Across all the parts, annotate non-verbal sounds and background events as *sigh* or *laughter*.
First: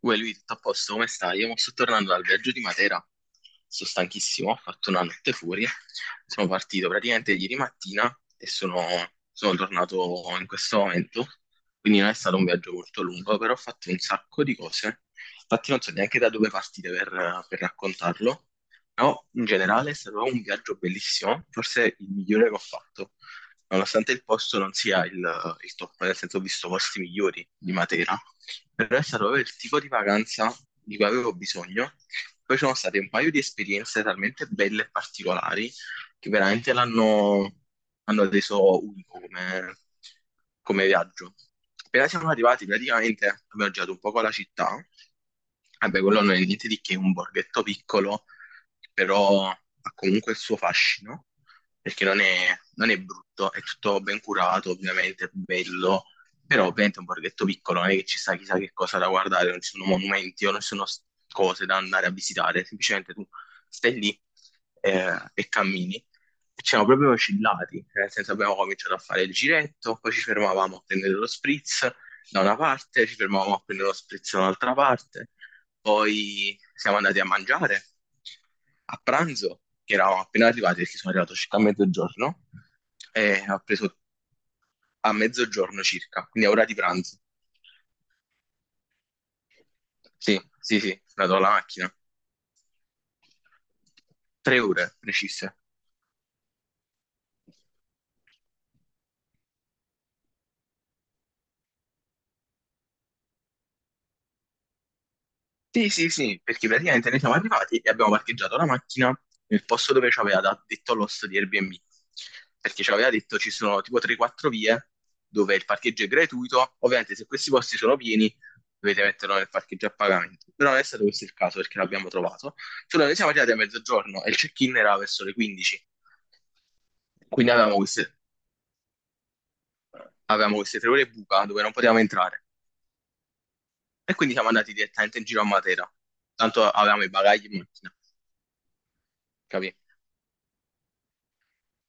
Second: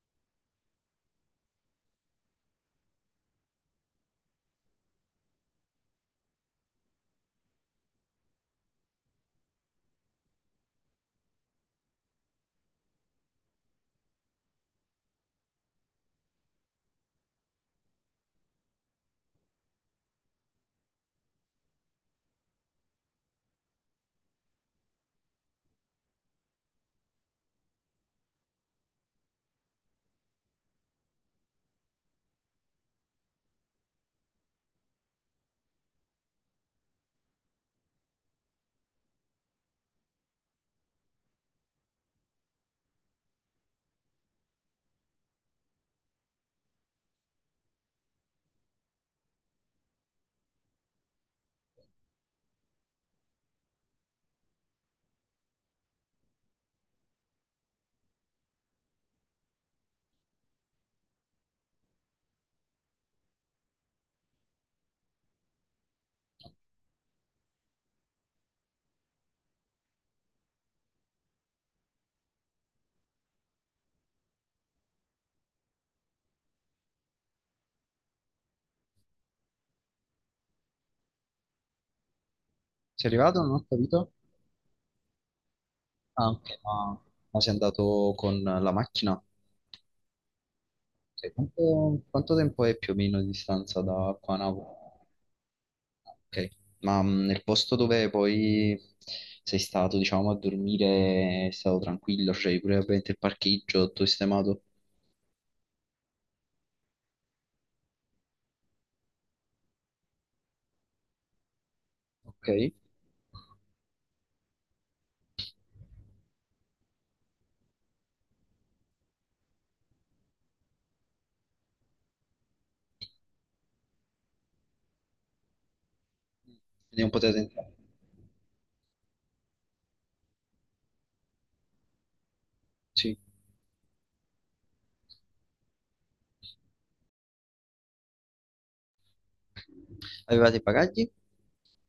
Uè, lui, tutto a posto, come stai? Io mo sto tornando dal viaggio di Matera, sto stanchissimo, ho fatto una notte fuori, sono partito praticamente ieri mattina e sono, sono tornato in questo momento, quindi non è stato un viaggio molto lungo, però ho fatto un sacco di cose, infatti non so neanche da dove partire per raccontarlo, però in generale è stato un viaggio bellissimo, forse il migliore che ho fatto, nonostante il posto non sia il top, nel senso ho visto posti migliori di Matera. Però è stato proprio il tipo di vacanza di cui avevo bisogno. Poi ci sono state un paio di esperienze talmente belle e particolari che veramente l'hanno hanno reso unico come viaggio. Appena siamo arrivati, praticamente abbiamo girato un poco la città. Vabbè, quello non è niente di che, un borghetto piccolo, però ha comunque il suo fascino, perché non è brutto, è tutto ben curato, ovviamente, bello, però ovviamente è un borghetto piccolo, non è che ci sta chissà che cosa da guardare, non ci sono monumenti o non ci sono cose da andare a visitare, semplicemente tu stai lì e cammini. E ci siamo proprio oscillati, nel senso abbiamo cominciato a fare il giretto, poi ci fermavamo a prendere lo spritz da una parte, ci fermavamo a prendere lo spritz da un'altra parte, poi siamo andati a mangiare a pranzo, che eravamo appena arrivati perché sono arrivato circa a mezzogiorno, Sei arrivato? e Non ho ho preso capito. a mezzogiorno circa, Ah, quindi a ok, ora di pranzo. ma sei andato con la macchina? Ok, Sì, sì, sì, vado alla macchina. quanto, quanto tempo è più o meno di distanza da qua a Tre Napoli? ore precise. Ok, ma nel posto dove poi sei stato, diciamo, a dormire è stato tranquillo, c'è pure ovviamente il parcheggio, tutto sistemato. Sì, sì, sì, perché praticamente noi siamo arrivati e abbiamo parcheggiato la macchina nel posto dove ci aveva detto l'host di Airbnb, Ok, quindi perché ci aveva detto ci sono tipo 3-4 vie dove il parcheggio è gratuito, ovviamente se questi posti sono pieni dovete metterlo nel parcheggio a pagamento, però non è stato questo il caso perché l'abbiamo trovato, solo noi siamo arrivati a mezzogiorno e il check-in era verso le 15, non potete quindi entrare. avevamo queste 3 ore buca dove non potevamo entrare. Sì. E quindi siamo andati direttamente in giro a Matera. Tanto avevamo i bagagli in macchina, capì? Avevate i bagagli?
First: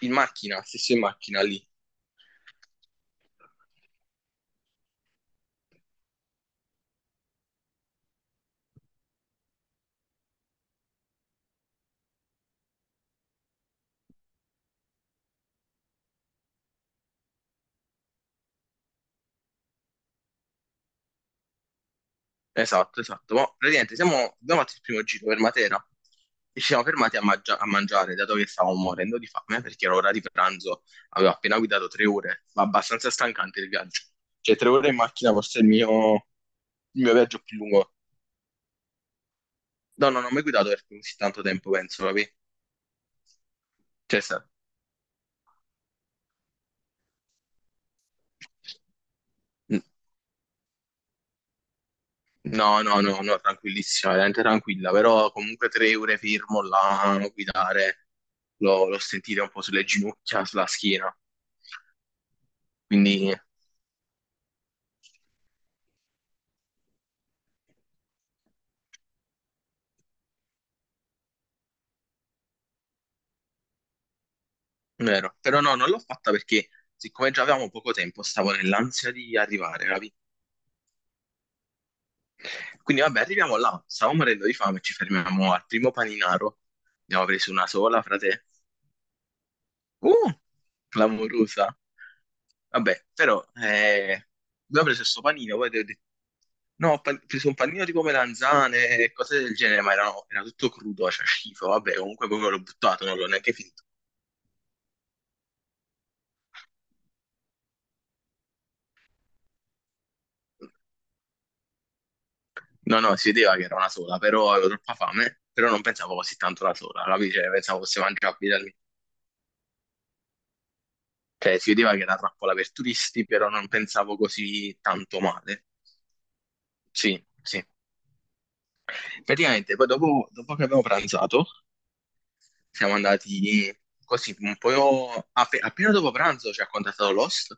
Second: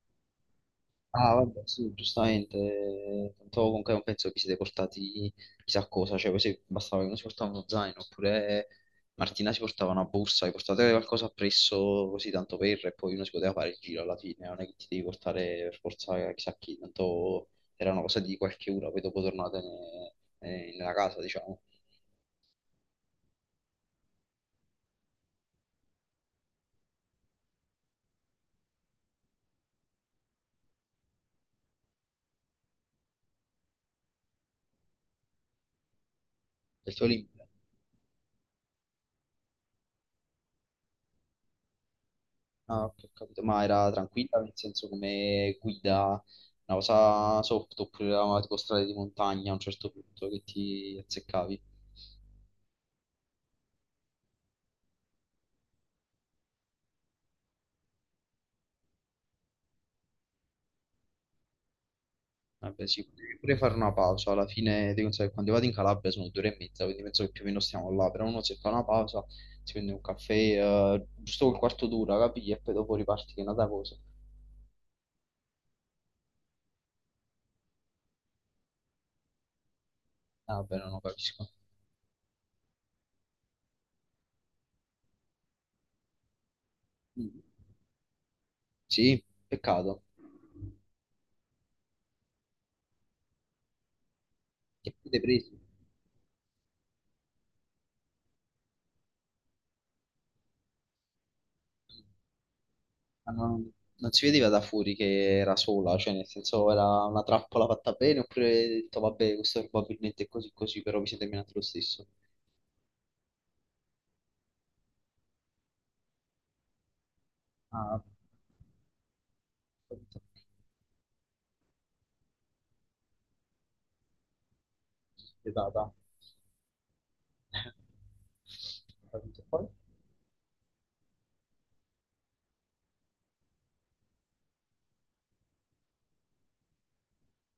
In macchina, stesso in Ah, macchina vabbè, lì. sì, giustamente. Tanto comunque non penso che vi siete portati chissà cosa, cioè poi se bastava che uno si portava uno zaino, oppure Martina si portava una borsa, vi portate qualcosa appresso così tanto per, e poi uno si poteva fare il giro alla fine, non è che ti devi portare per forza chissà chi, tanto era una cosa di qualche ora, poi dopo nella casa, diciamo, Esatto, esatto. Ma praticamente abbiamo fatto il primo giro per Matera e ci siamo fermati a mangiare, dato che stavamo morendo di fame, perché era ora di pranzo, avevo appena guidato 3 ore, ma abbastanza stancante il viaggio. Cioè, 3 ore in macchina forse è del il tuo mio libro. viaggio più lungo. No, no, non ho mai guidato per così tanto tempo, penso, capì? Ah, ok, ho capito. Ma era Cioè, tranquilla, sa- nel senso come guida, una cosa soft, oppure era tipo strade di montagna a un certo punto che ti azzeccavi. No, no, no, no, tranquillissima, veramente tranquilla, però comunque 3 ore fermo là, a guidare, l'ho sentita un po' sulle ginocchia, sulla schiena, Vabbè, sì, quindi potevi pure fare una pausa. Alla fine, devi pensare che quando vado in Calabria sono due ore e mezza, quindi penso che più o meno stiamo là. Però uno se fa una pausa, si prende un caffè, giusto quel quarto d'ora, capisci? E poi dopo riparti che è un'altra cosa. vero, però no, non l'ho fatta perché siccome già avevamo poco tempo, stavo nell'ansia di arrivare, capi? Ah, vabbè, non lo capisco. Quindi vabbè, arriviamo là, stavo morendo di fame, ci fermiamo al primo paninaro, ne avevo Mm. preso una sola, frate. Sì, peccato. Uh, clamorosa. Vabbè, però abbiamo Che preso avete questo panino, preso? poi ho detto, no, preso un panino tipo melanzane e cose del genere, ma era tutto crudo, cioè schifo, vabbè, comunque proprio l'ho buttato, non l'ho Ma neanche non, finito. non si vedeva da fuori che era sola, cioè nel senso era una trappola fatta bene, oppure hai detto vabbè, questo probabilmente è così così, però vi siete menati lo stesso. No, no, si vedeva che era una sola, però avevo troppa fame, però non pensavo così tanto la sola, capi? Cioè, pensavo fosse Ah, mangiabile da lì. capito. Cioè, si vedeva che era trappola per turisti, però non pensavo così tanto male. Vietata. Sì, sì. *laughs* Capito. Poi? Praticamente, poi dopo, dopo che abbiamo pranzato, siamo andati così, un po' appena dopo pranzo ci ha contattato l'host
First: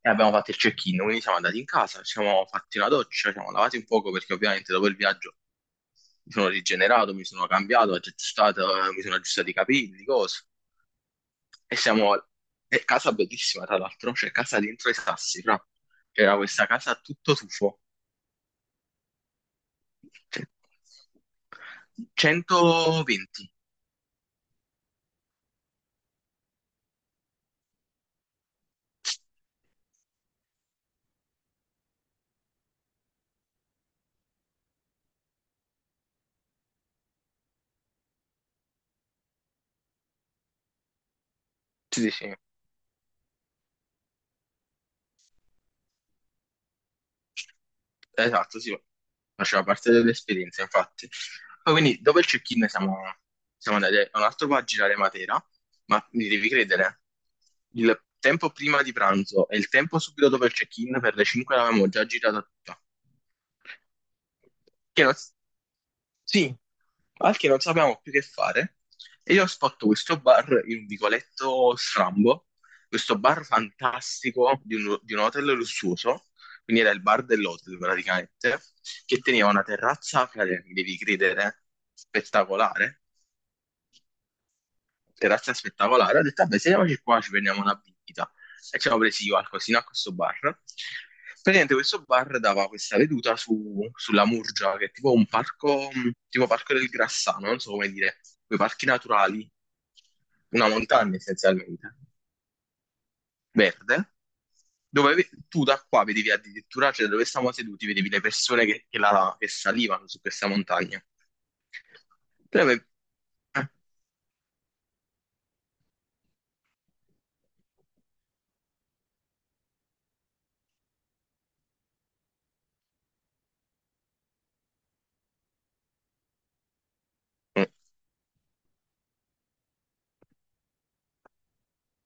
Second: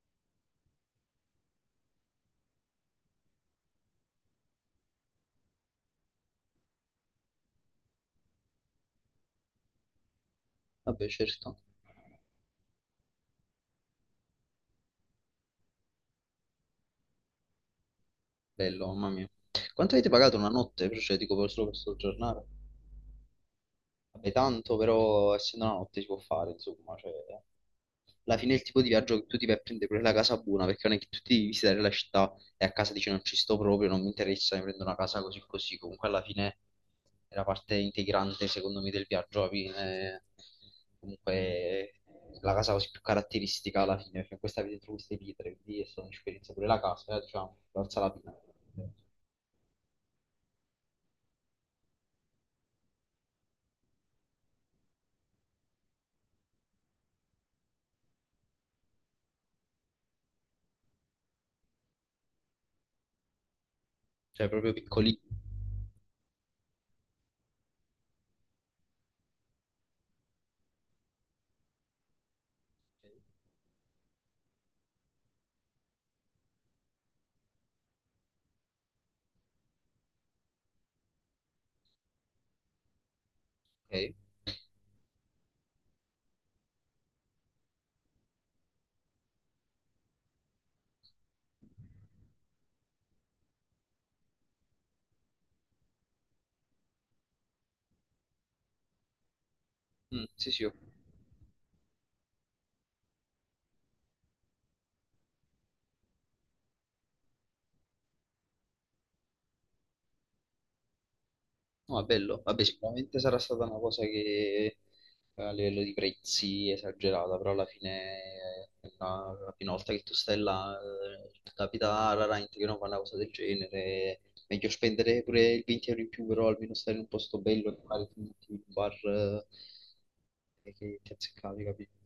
e abbiamo fatto il check-in, quindi siamo andati in casa, ci siamo fatti una doccia, ci siamo lavati un poco perché ovviamente dopo il viaggio mi sono rigenerato, mi sono cambiato, aggiustato, mi sono aggiustato i capelli, cose. Vabbè, certo. E siamo... È casa bellissima, tra l'altro, c'è casa dentro i sassi, fra. C'era questa casa a tutto tufo. Bello, mamma mia. Quanto avete pagato una notte? Cioè, dico, per- solo per soggiornare. 120. Vabbè, tanto però essendo la notte si può fare, insomma, cioè, alla fine è il tipo di viaggio che tu ti vai a prendere pure la casa buona, perché non è che tu ti devi visitare la città e a casa dici non ci sto proprio, non mi interessa, mi prendo una casa così così, comunque alla fine è la parte integrante secondo me del viaggio, alla fine, comunque Sì, sì, sì. la casa così più caratteristica alla fine, perché in questa avete trovato queste pietre, quindi è stata un'esperienza pure la casa, diciamo, valsa la pena, Esatto, sì, faceva parte dell'esperienza, infatti. Poi quindi dopo il check-in siamo andati a un altro po' a girare Matera, ma mi devi credere, il tempo prima di pranzo e il tempo subito dopo il check-in per le 5 l'avevamo già girata tutta. cioè proprio Che non- piccoli. Sì, al che non sapevamo più che fare. E io ho fatto questo bar in un vicoletto strambo, questo bar fantastico di un hotel lussuoso, quindi era il bar dell'hotel praticamente, che teneva una terrazza, frate, mi devi credere, spettacolare, Ok? terrazza aspettava Lara, ho detto, vabbè, sediamoci qua, ci prendiamo una bibita. E ci avevo presi io qualcosina a questo bar. Praticamente questo bar dava questa veduta sulla Murgia, che è tipo un parco, tipo parco del Grassano, non so come dire, quei parchi naturali, Mm, sì, sì, una ho montagna essenzialmente, verde, dove tu da qua vedevi addirittura, cioè dove stavamo seduti, vedevi le persone che che salivano su questa montagna. no, è bello. Però Vabbè, ave- sicuramente sarà stata una cosa che a livello di prezzi è esagerata, però alla fine, la prima volta che tu stai là, ti capita raramente che non fa una cosa del genere. Meglio spendere pure il 20 € in più, però almeno stare in un posto eh, bello e magari ti metti in un bar che ti azzeccavi, capito?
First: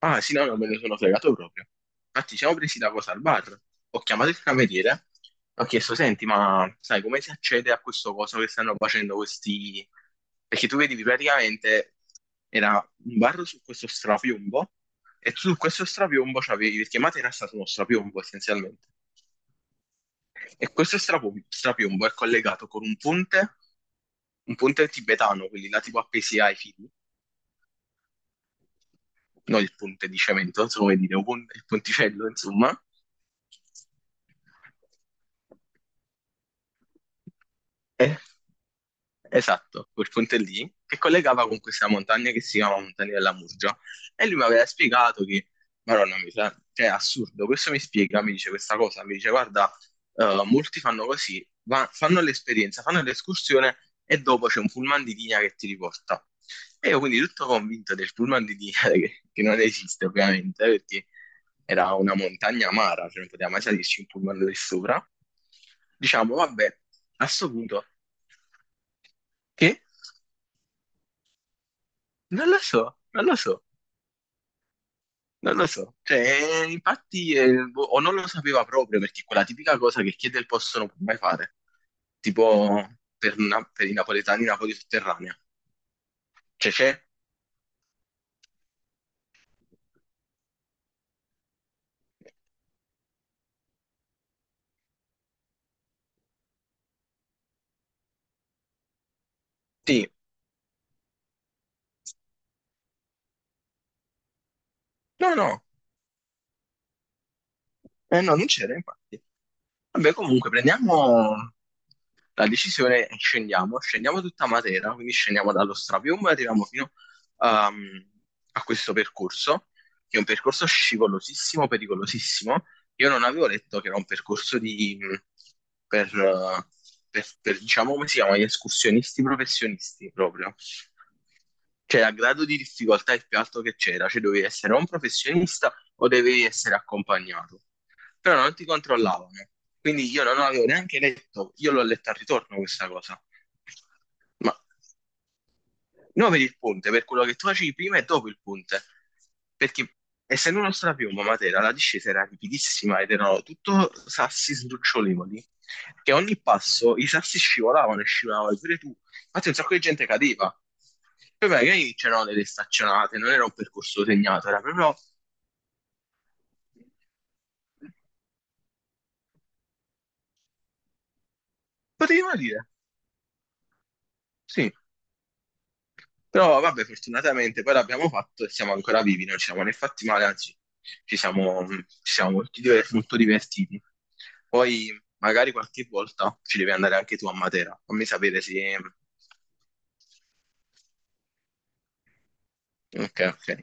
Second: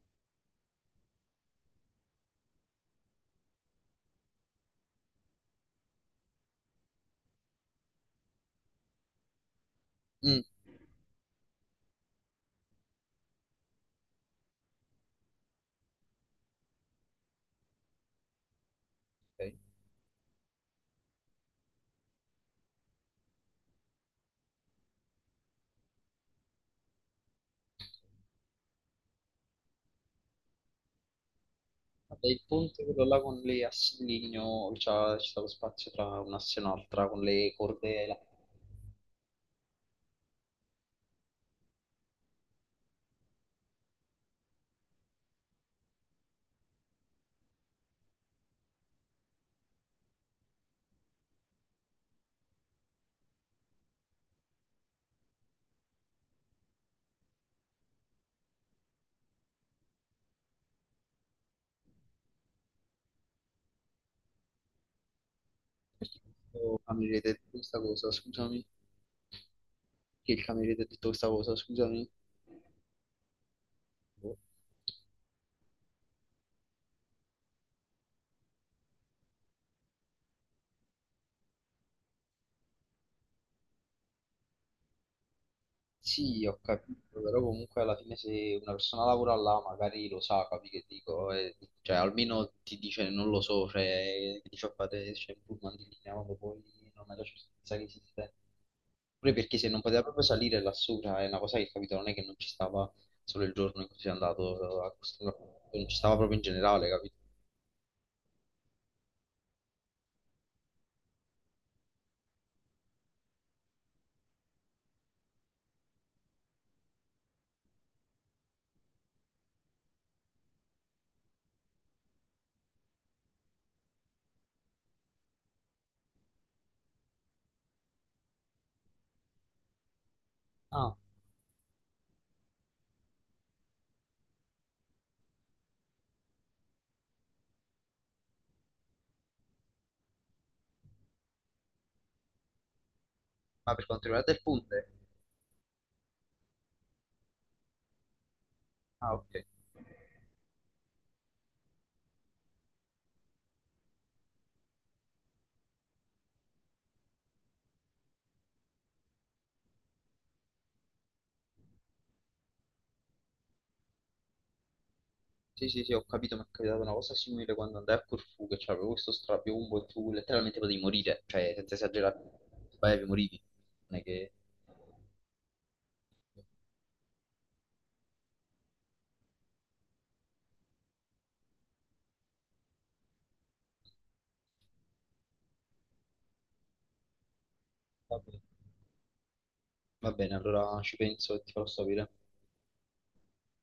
Ah, sì, no, no, me ne sono fregato proprio. Infatti, ci siamo presi da cosa al bar. Ho chiamato il cameriere, ho chiesto, senti, ma sai come si accede a questo coso che stanno facendo questi... Mm, Perché tu vedi, praticamente era un bar su questo strapiombo e su questo strapiombo c'avevi... Perché Matera era stato uno strapiombo, essenzialmente. ok. E questo strapiombo è collegato con un ponte tibetano, quelli là tipo appesi ai fili, no il ponte di cemento, non so come dire, il ponticello, Vabbè, il insomma. ponte quello là con le assi di legno, c'è stato spazio tra un'asse e un'altra, con le corde. Eh, Esatto, quel ponte lì, che collegava con questa montagna che si chiama Montagna della Murgia. E lui mi aveva spiegato che, Madonna, mi sa, cioè, è assurdo, questo mi spiega, mi dice questa cosa, mi dice, guarda, molti fanno così, fanno l'esperienza, fanno l'escursione e dopo c'è un pullman di linea che ti riporta. E io quindi tutto convinto del pullman di linea *laughs* che non esiste ovviamente, perché era una montagna amara, cioè non poteva mai salirci un pullman lì sopra. Diciamo, Oh, vabbè, cameriere a ti ha detto sto questa punto, cosa, scusami. che? Che il cameriere ti ha detto questa cosa, scusami. Non lo so, Boh. non lo so. Cioè, infatti, boh, o non lo sapeva proprio, perché è quella tipica cosa che chiede il posto non può mai fare. Tipo, per i napoletani, Napoli sotterranea. Sì, ho Cioè, c'è? capito, però comunque alla fine se una persona lavora là magari lo sa, capi che dico, e- cioè almeno ti dice non lo so, cioè ti fa fare c'è un pullman di linea quando poi non hai la certezza che esiste. Pure perché se non poteva Sì. proprio salire lassù, cioè, è una cosa che capito, non è che non ci stava solo il giorno in cui sei andato a questo, No, no, non ci stava proprio in generale, capito? eh no, non c'era, infatti. Vabbè, comunque, prendiamo la decisione e scendiamo. Scendiamo tutta Matera, quindi scendiamo dallo Strapiombo e arriviamo fino ehm, a questo percorso, che è un percorso scivolosissimo, pericolosissimo. Io non avevo letto che era un percorso per, eh, diciamo, come si chiama, gli escursionisti professionisti proprio. Ah, Cioè, a grado di difficoltà il più alto che c'era, cioè dovevi essere o un professionista o dovevi essere accompagnato però non ti controllavano. Quindi io non avevo neanche letto, io l'ho letta al ritorno questa cosa. ma per quanto riguarda il Ma ponte? non per il ponte, per quello che tu facevi prima e dopo il ponte. Ah, ok. Perché essendo uno strapiombo a Matera, la discesa era ripidissima ed erano tutto sassi sdrucciolevoli, che a ogni passo i sassi scivolavano e scivolavano, pure tu. Infatti un sacco di gente cadeva. Poi magari c'erano delle staccionate, non era un percorso segnato, era proprio... Sì, sì, sì, ho capito, mi è capitata una cosa simile quando andai a Corfù, che c'avevo questo strapiombo e tu letteralmente potevi morire, cioè senza esagerare, Potevi morire, sbagliavi, morivi. Non è che... sì. Però vabbè, fortunatamente poi l'abbiamo fatto e siamo ancora vivi, non ci siamo né fatti male, anzi ci siamo tutti e due molto divertiti. Poi magari qualche volta ci devi andare anche tu a Matera, fammi Va bene, sapere se... va bene, allora ci penso e ti farò sapere. Ok, ok.